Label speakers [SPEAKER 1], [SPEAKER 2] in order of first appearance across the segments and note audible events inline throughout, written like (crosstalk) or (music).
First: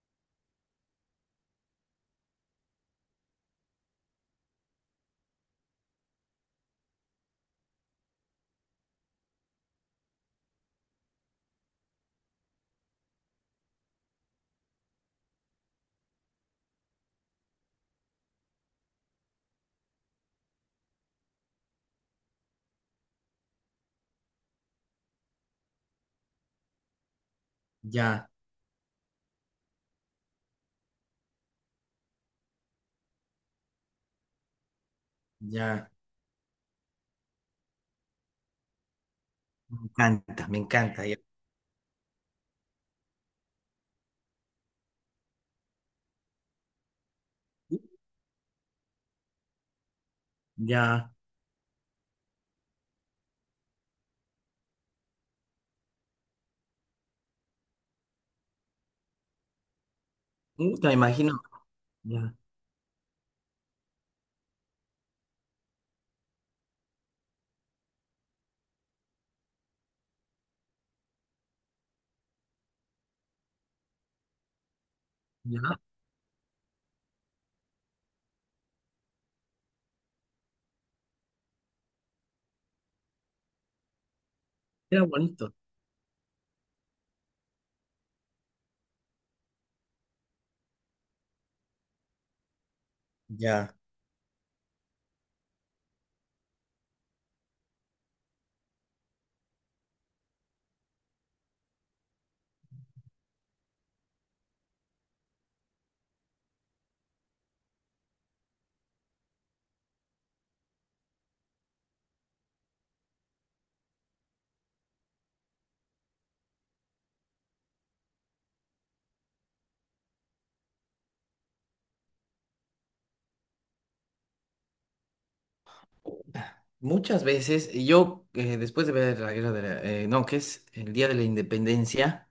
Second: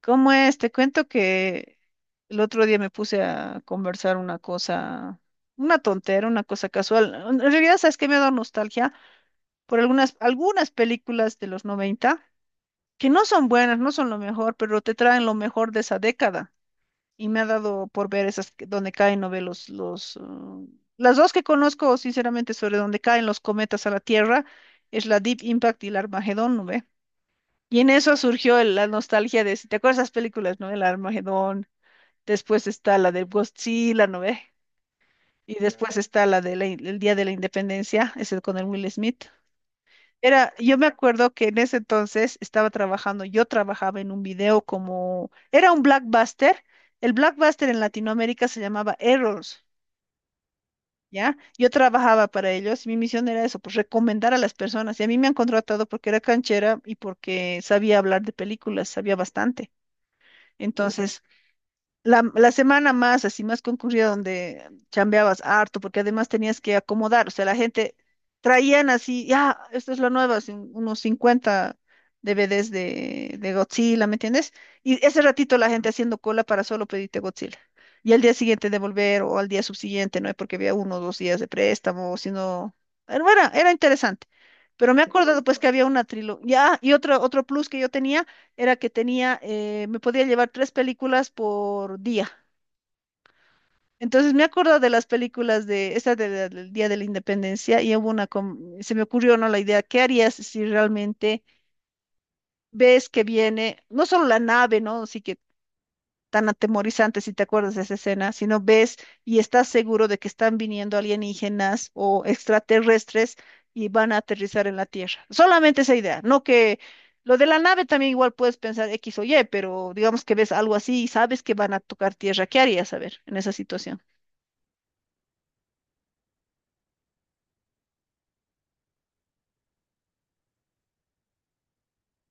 [SPEAKER 1] ¿Cómo es? Te cuento que el otro día me puse a conversar una cosa, una tontera, una cosa casual. En realidad, ¿sabes qué? Me ha dado nostalgia por algunas películas de los 90 que no son buenas, no son lo mejor, pero te traen lo mejor de esa década. Y me ha dado por ver donde caen, no ve los, las dos que conozco, sinceramente, sobre donde caen los cometas a la Tierra, es la Deep Impact y el Armagedón, ¿no ve? Y en eso
[SPEAKER 2] Ya,
[SPEAKER 1] surgió la nostalgia de, si te acuerdas de esas películas, ¿no? El Armagedón. Después está la del Godzilla, ¿no ve? Y
[SPEAKER 2] ya,
[SPEAKER 1] después está la del el Día de la Independencia, ese con el Will Smith.
[SPEAKER 2] me encanta,
[SPEAKER 1] Era,
[SPEAKER 2] me
[SPEAKER 1] yo me
[SPEAKER 2] encanta. Ya,
[SPEAKER 1] acuerdo que en ese entonces estaba trabajando, yo trabajaba en un video como, era un blockbuster. El blockbuster en Latinoamérica se llamaba Errors,
[SPEAKER 2] ya,
[SPEAKER 1] ¿ya? Yo trabajaba para ellos y mi misión era eso, pues recomendar a las personas. Y a mí me han contratado porque era canchera y porque sabía hablar de películas, sabía bastante.
[SPEAKER 2] me
[SPEAKER 1] Entonces,
[SPEAKER 2] imagino,
[SPEAKER 1] La,
[SPEAKER 2] ya,
[SPEAKER 1] la semana más, así más concurrida, donde chambeabas harto, porque además tenías que acomodar, o sea, la gente traían así, ya, esto es lo nuevo, así unos 50 DVDs de Godzilla, ¿me entiendes? Y ese ratito la
[SPEAKER 2] ya,
[SPEAKER 1] gente haciendo cola para solo pedirte Godzilla. Y al día siguiente devolver o al día subsiguiente, ¿no? Porque había uno o dos días de préstamo, sino... Era interesante. Pero me he
[SPEAKER 2] era
[SPEAKER 1] acordado
[SPEAKER 2] bonito,
[SPEAKER 1] pues que había una trilogía, ya, y otro, otro plus que yo tenía era que tenía, me podía llevar tres películas por día.
[SPEAKER 2] ya.
[SPEAKER 1] Entonces me acuerdo de las películas de esta del Día de la Independencia y hubo una, se me ocurrió, ¿no? La idea, ¿qué harías si realmente ves que viene, no solo la nave, ¿no? Así que tan atemorizante, si te acuerdas de esa escena, sino ves y estás seguro de que están viniendo alienígenas o extraterrestres y van a aterrizar en la Tierra. Solamente esa idea, no que lo de la nave también igual puedes pensar X o Y, pero digamos que ves algo así y sabes que van a tocar Tierra. ¿Qué harías, a ver, en esa situación?
[SPEAKER 2] Puta. Muchas veces, y yo después de ver la guerra de la- no, que es el Día de la Independencia.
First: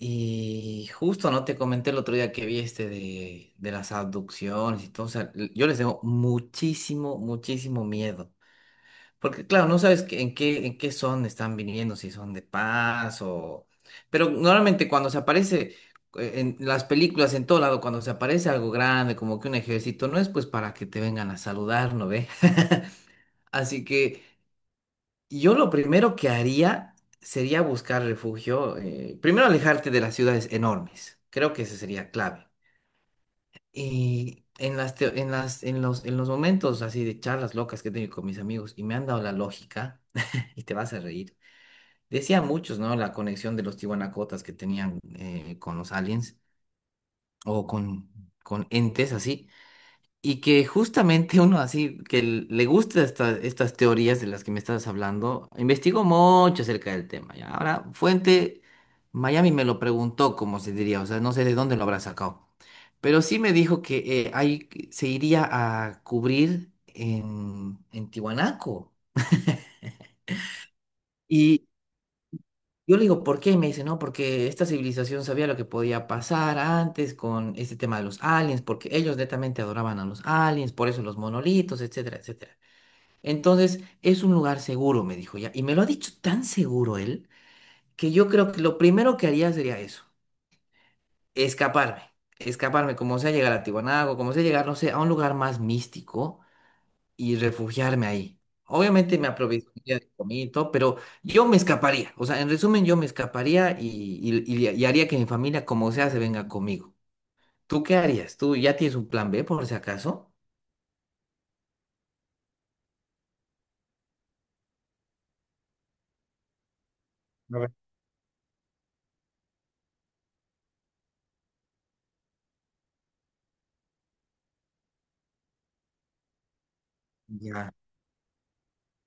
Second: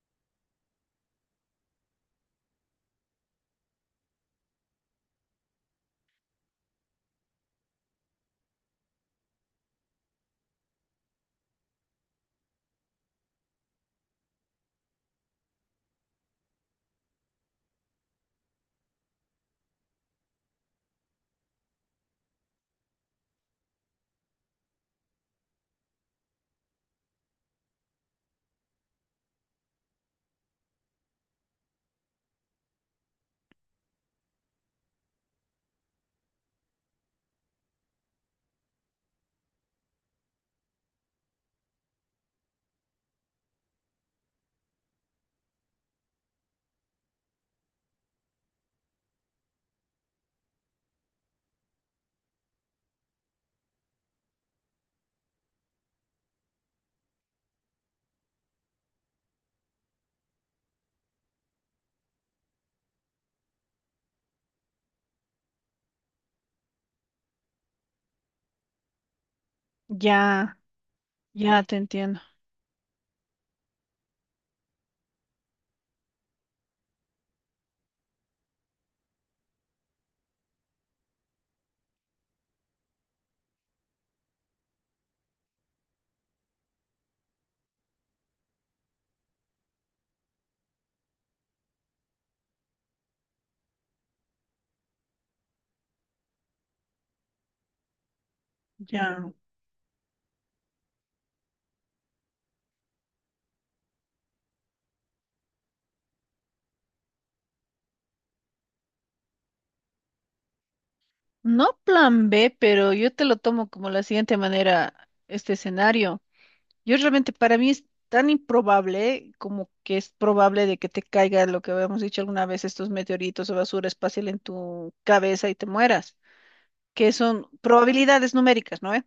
[SPEAKER 2] Y justo no te comenté el otro día que vi este de las abducciones y todo. O sea, l- yo les tengo muchísimo, muchísimo miedo. Porque claro, no sabes en qué son están viniendo, si son de paz o... Pero normalmente cuando se aparece en las películas, en todo lado, cuando se aparece algo grande, como que un ejército, no es pues para que te vengan a saludar, ¿no ve? (laughs) Así que yo lo primero que haría sería buscar refugio, primero alejarte de las ciudades enormes, creo que esa sería clave. Y en las, teo- en las, en los momentos así de charlas locas que he tenido con mis amigos y me han dado la lógica, (laughs) y te vas a reír, decían muchos, ¿no? La conexión de los tiwanacotas que tenían con los aliens o con entes así. Y que justamente uno así, le gusta estas teorías de las que me estabas hablando, investigó mucho acerca del tema. ¿Ya? Ahora, fuente, Miami me lo preguntó, como se diría, o sea, no sé de dónde lo habrá sacado. Pero sí me dijo que ahí se iría a cubrir en Tiwanaku.
[SPEAKER 1] Ya, ya
[SPEAKER 2] Y
[SPEAKER 1] te entiendo.
[SPEAKER 2] yo le digo, ¿por qué? Y me dice, no, porque esta civilización sabía lo que podía pasar antes con este tema de los aliens, porque ellos netamente adoraban a los aliens, por eso los monolitos, etcétera, etcétera. Entonces, es un lugar seguro, me dijo ya. Y me lo ha dicho tan seguro él que yo creo que lo primero que haría sería eso, escaparme, escaparme, como sea llegar a Tiwanago, como sea llegar, no sé, a un lugar más místico y refugiarme ahí. Obviamente me
[SPEAKER 1] Ya.
[SPEAKER 2] aprovecharía de comida y todo, pero yo me escaparía. O sea, en resumen, yo me escaparía y haría que mi familia, como sea, se venga conmigo. ¿Tú qué harías? ¿Tú ya tienes un plan B por si acaso?
[SPEAKER 1] No plan B, pero yo te lo tomo como la siguiente manera, este escenario. Yo realmente para
[SPEAKER 2] A
[SPEAKER 1] mí
[SPEAKER 2] ver.
[SPEAKER 1] es tan improbable como que es probable de que te caiga lo que habíamos dicho alguna vez, estos meteoritos o basura espacial en tu cabeza y te mueras, que son
[SPEAKER 2] Ya,
[SPEAKER 1] probabilidades numéricas, ¿no ve?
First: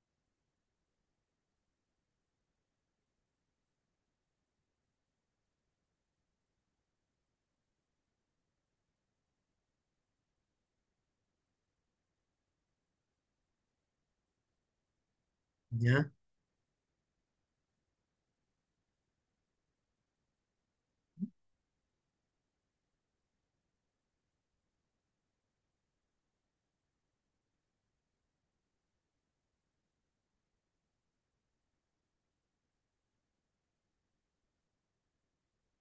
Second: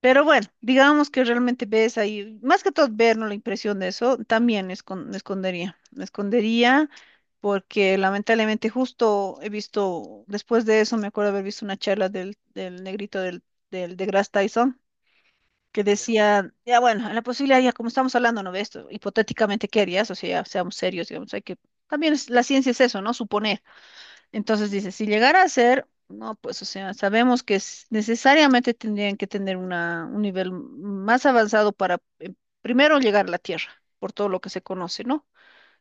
[SPEAKER 1] Pero bueno, digamos que realmente ves ahí, más que todo ver, ¿no? La impresión de eso, también me escondería porque lamentablemente justo he visto, después de eso me acuerdo haber visto una charla del negrito del, de deGrasse Tyson que
[SPEAKER 2] ya.
[SPEAKER 1] decía, ya bueno, la posibilidad, ya como estamos hablando, ¿no? De esto, hipotéticamente, ¿qué harías? O sea, ya seamos serios, digamos, hay que, también la ciencia es eso, ¿no? Suponer. Entonces dice, si llegara a ser, no, pues, o sea, sabemos que necesariamente tendrían que tener una, un nivel más avanzado para primero llegar a la Tierra, por todo lo que se conoce, ¿no?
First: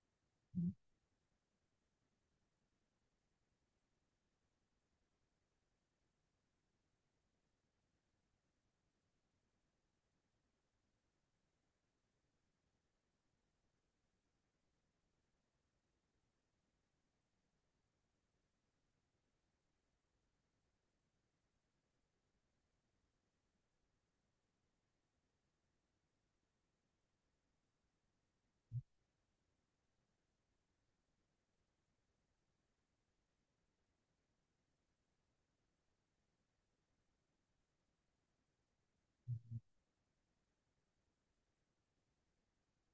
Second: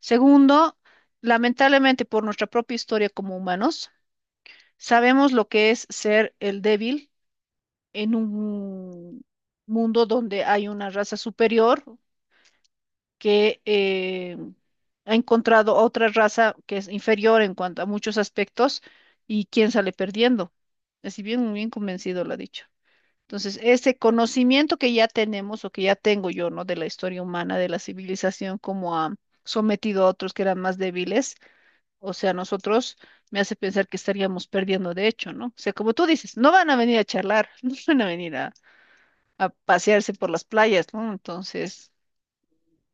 [SPEAKER 1] Segundo, lamentablemente por nuestra propia historia como humanos, sabemos lo que es ser el débil en un mundo donde hay una raza superior que ha encontrado otra raza que es inferior en cuanto a muchos aspectos y quién sale perdiendo. Así bien, bien convencido lo ha dicho. Entonces, ese conocimiento que ya tenemos o que ya tengo yo, ¿no? De la historia humana, de la civilización, como ha sometido a otros que eran más débiles, o sea, nosotros, me hace pensar que estaríamos perdiendo de hecho, ¿no? O sea, como tú dices, no van a venir a charlar, (laughs) no van a venir a pasearse por las playas, ¿no? Entonces,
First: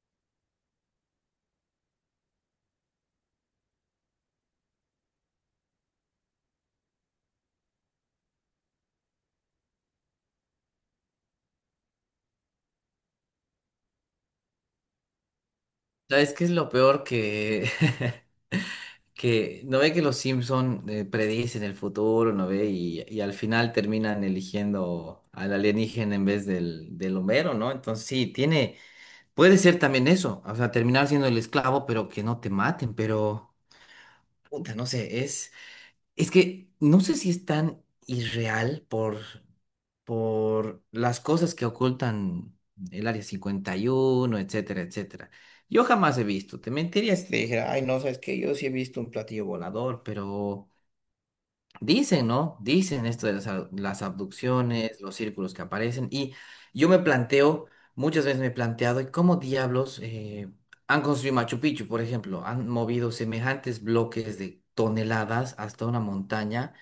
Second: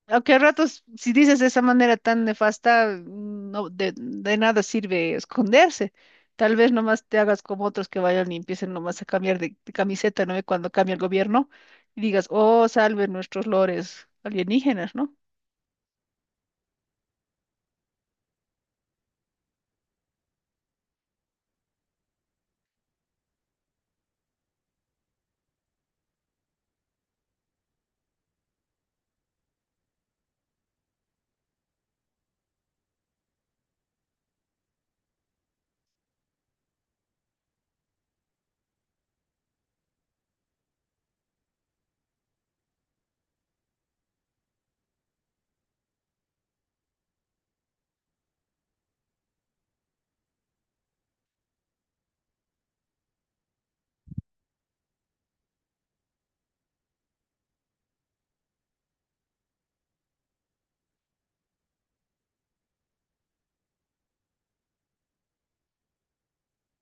[SPEAKER 1] aunque a ratos, si dices de esa manera tan nefasta, no, de nada sirve esconderse. Tal vez nomás te hagas como otros que vayan y empiecen nomás a cambiar de camiseta, ¿no? Y cuando cambia el gobierno y digas, oh, salve nuestros lores alienígenas, ¿no?
[SPEAKER 2] ¿Sabes qué es lo peor que... (laughs) que no ve que los Simpson predicen el futuro, no ve, y al final terminan eligiendo al alienígena en vez del Homero, ¿no? Entonces sí, tiene, puede ser también eso, o sea, terminar siendo el esclavo, pero que no te maten, pero puta, no sé, es que no sé si es tan irreal por las cosas que ocultan el Área 51, etcétera, etcétera. Yo jamás he visto, te mentiría si te dijera, ay, no, sabes que yo sí he visto un platillo volador. Pero dicen, ¿no? Dicen esto de las abducciones, los círculos que aparecen, y yo me planteo, muchas veces me he planteado, ¿y cómo diablos han construido Machu Picchu, por ejemplo? Han movido semejantes bloques de toneladas hasta una montaña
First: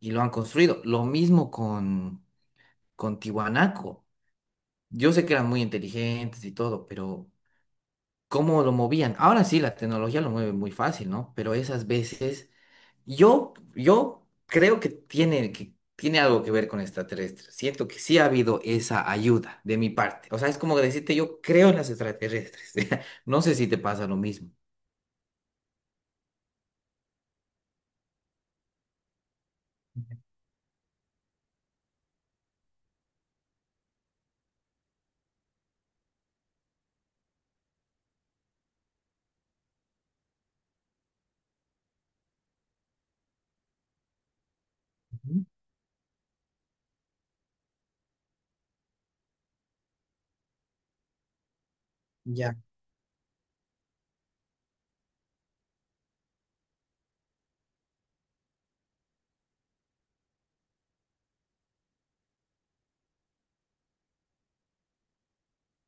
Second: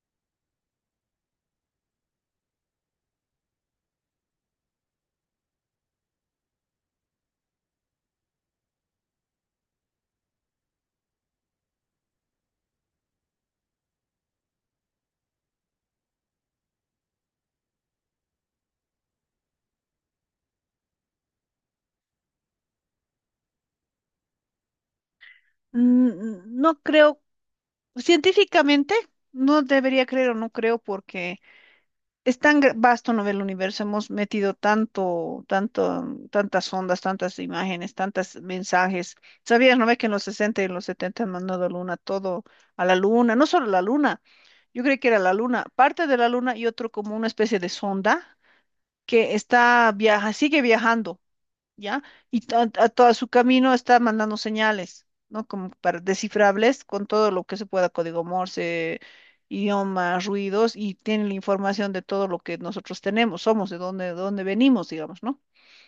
[SPEAKER 2] y lo han construido. Lo mismo con Tiwanaku. Yo sé que eran muy inteligentes y todo, pero ¿cómo lo movían? Ahora sí, la tecnología lo mueve muy fácil, ¿no? Pero esas veces, yo creo que tiene algo que ver con extraterrestres. Siento que sí ha habido esa ayuda de mi parte. O sea, es como decirte, yo creo en las extraterrestres. (laughs) No sé si te pasa lo mismo.
[SPEAKER 1] No creo, científicamente, no debería creer o no creo porque... Es tan vasto, ¿no? El universo, hemos metido tantas ondas, tantas imágenes, tantos mensajes. ¿Sabías, no ve que en los 60 y en los 70 han mandado a luna todo a la luna? No solo la luna, yo creí que era la
[SPEAKER 2] Ujú.
[SPEAKER 1] luna, parte de la luna y otro como una especie de sonda que está viaja, sigue viajando. ¿Ya? Y
[SPEAKER 2] Ya,
[SPEAKER 1] a todo su camino está mandando señales, ¿no? Como para descifrables con todo lo que se pueda, código Morse, idiomas, ruidos, y tiene la información de todo lo que nosotros tenemos, somos, de dónde venimos, digamos, ¿no?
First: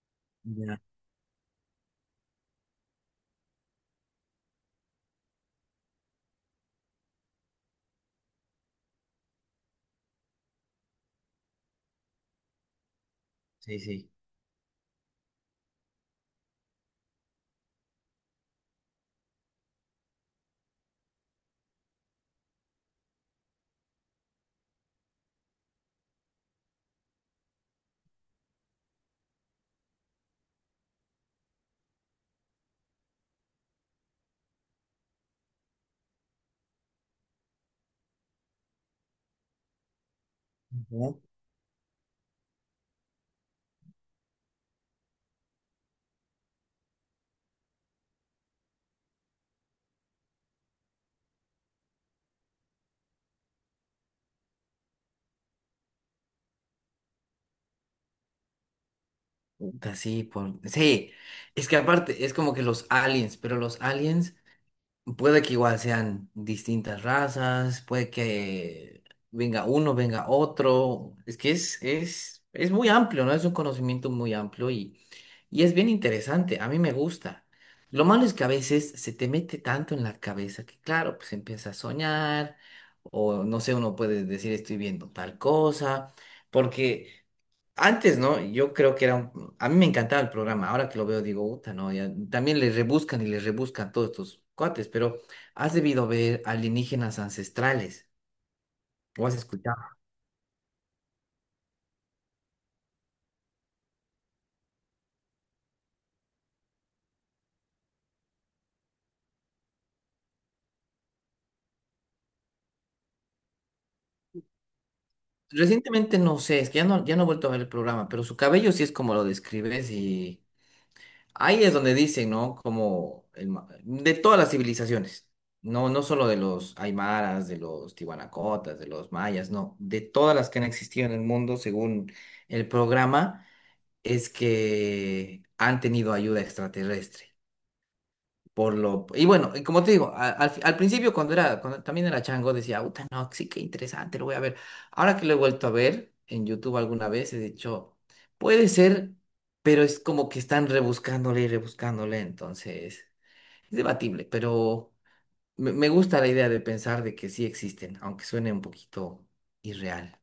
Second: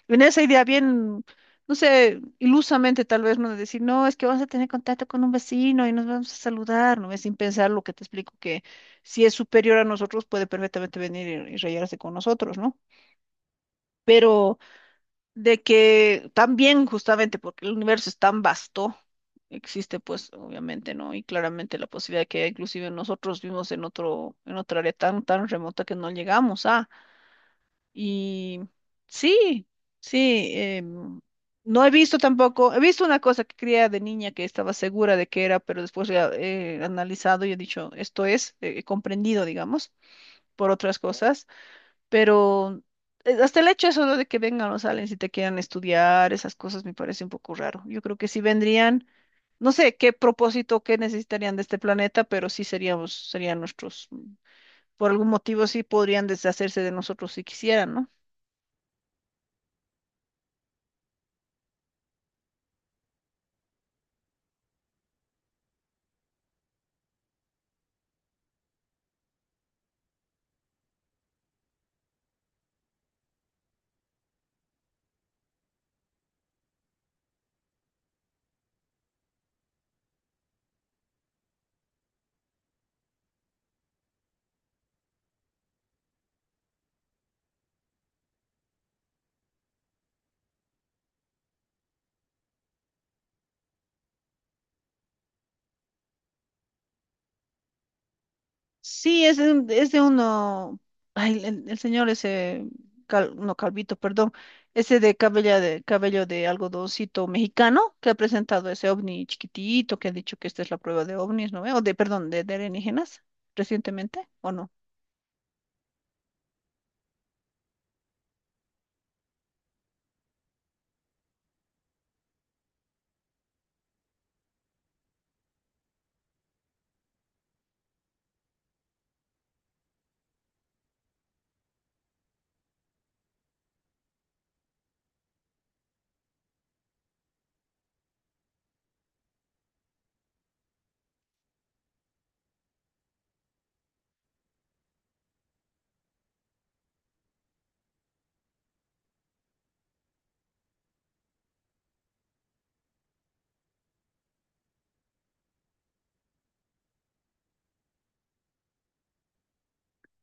[SPEAKER 1] En esa idea
[SPEAKER 2] ya,
[SPEAKER 1] bien, no sé, ilusamente tal vez, ¿no? De decir, no, es que vamos a tener contacto con un vecino y nos vamos a saludar, ¿no? Es sin pensar lo que te explico, que si es superior a nosotros, puede perfectamente venir y rayarse con nosotros, ¿no?
[SPEAKER 2] sí, sí.
[SPEAKER 1] Pero de que también justamente porque el universo es tan vasto, existe pues obviamente, ¿no? Y claramente la posibilidad de que inclusive nosotros vivimos en otro, en otra área tan, tan remota que no llegamos a. Y sí, sí, no he visto tampoco, he visto una cosa que creía de niña que estaba segura de que era, pero después la he analizado y he dicho, esto es, he comprendido, digamos, por otras
[SPEAKER 2] Ujú.
[SPEAKER 1] cosas. Pero hasta el hecho eso, ¿no? De que vengan los aliens y te quieran estudiar, esas cosas me parece un poco raro. Yo creo que si vendrían, no sé qué propósito, qué necesitarían de este planeta, pero sí seríamos, serían nuestros, por algún motivo sí podrían deshacerse de nosotros si quisieran, ¿no?
[SPEAKER 2] Puta, sí, por... sí, es que aparte es como que los aliens, pero los aliens puede que igual sean distintas razas, puede que venga uno, venga otro. Es que es muy amplio, ¿no? Es un conocimiento muy amplio y es bien interesante. A mí me gusta. Lo malo es que a veces se te mete tanto en la cabeza que, claro, pues empieza a soñar o no sé, uno puede decir estoy viendo tal cosa, porque antes, ¿no? Yo creo que era un... A mí me encantaba el programa. Ahora que lo veo, digo, puta, no, ya... También le rebuscan y le rebuscan todos estos cuates, pero has debido ver alienígenas ancestrales.
[SPEAKER 1] Sí,
[SPEAKER 2] ¿O has
[SPEAKER 1] es de,
[SPEAKER 2] escuchado?
[SPEAKER 1] es de uno, ay, el señor ese, no Calvito, perdón, ese de cabello de, cabello de algodoncito mexicano que ha presentado ese ovni chiquitito que ha dicho que esta es la prueba de ovnis, ¿no ve? O de, perdón, de alienígenas recientemente, ¿o no?
[SPEAKER 2] Recientemente no sé, es que ya no, ya no he vuelto a ver el programa, pero su cabello sí es como lo describes y ahí es donde dicen, ¿no? Como el ma- de todas las civilizaciones, no, no solo de los aymaras, de los tiwanacotas, de los mayas, no, de todas las que han existido en el mundo según el programa es que han tenido ayuda extraterrestre. Por lo, y bueno, y como te digo, al principio cuando cuando también era chango, decía, uta, no, sí, qué interesante, lo voy a ver. Ahora que lo he vuelto a ver en YouTube alguna vez, he dicho, puede ser, pero es como que están rebuscándole y rebuscándole, entonces es debatible, pero me gusta la idea de pensar de que sí existen, aunque suene un poquito irreal.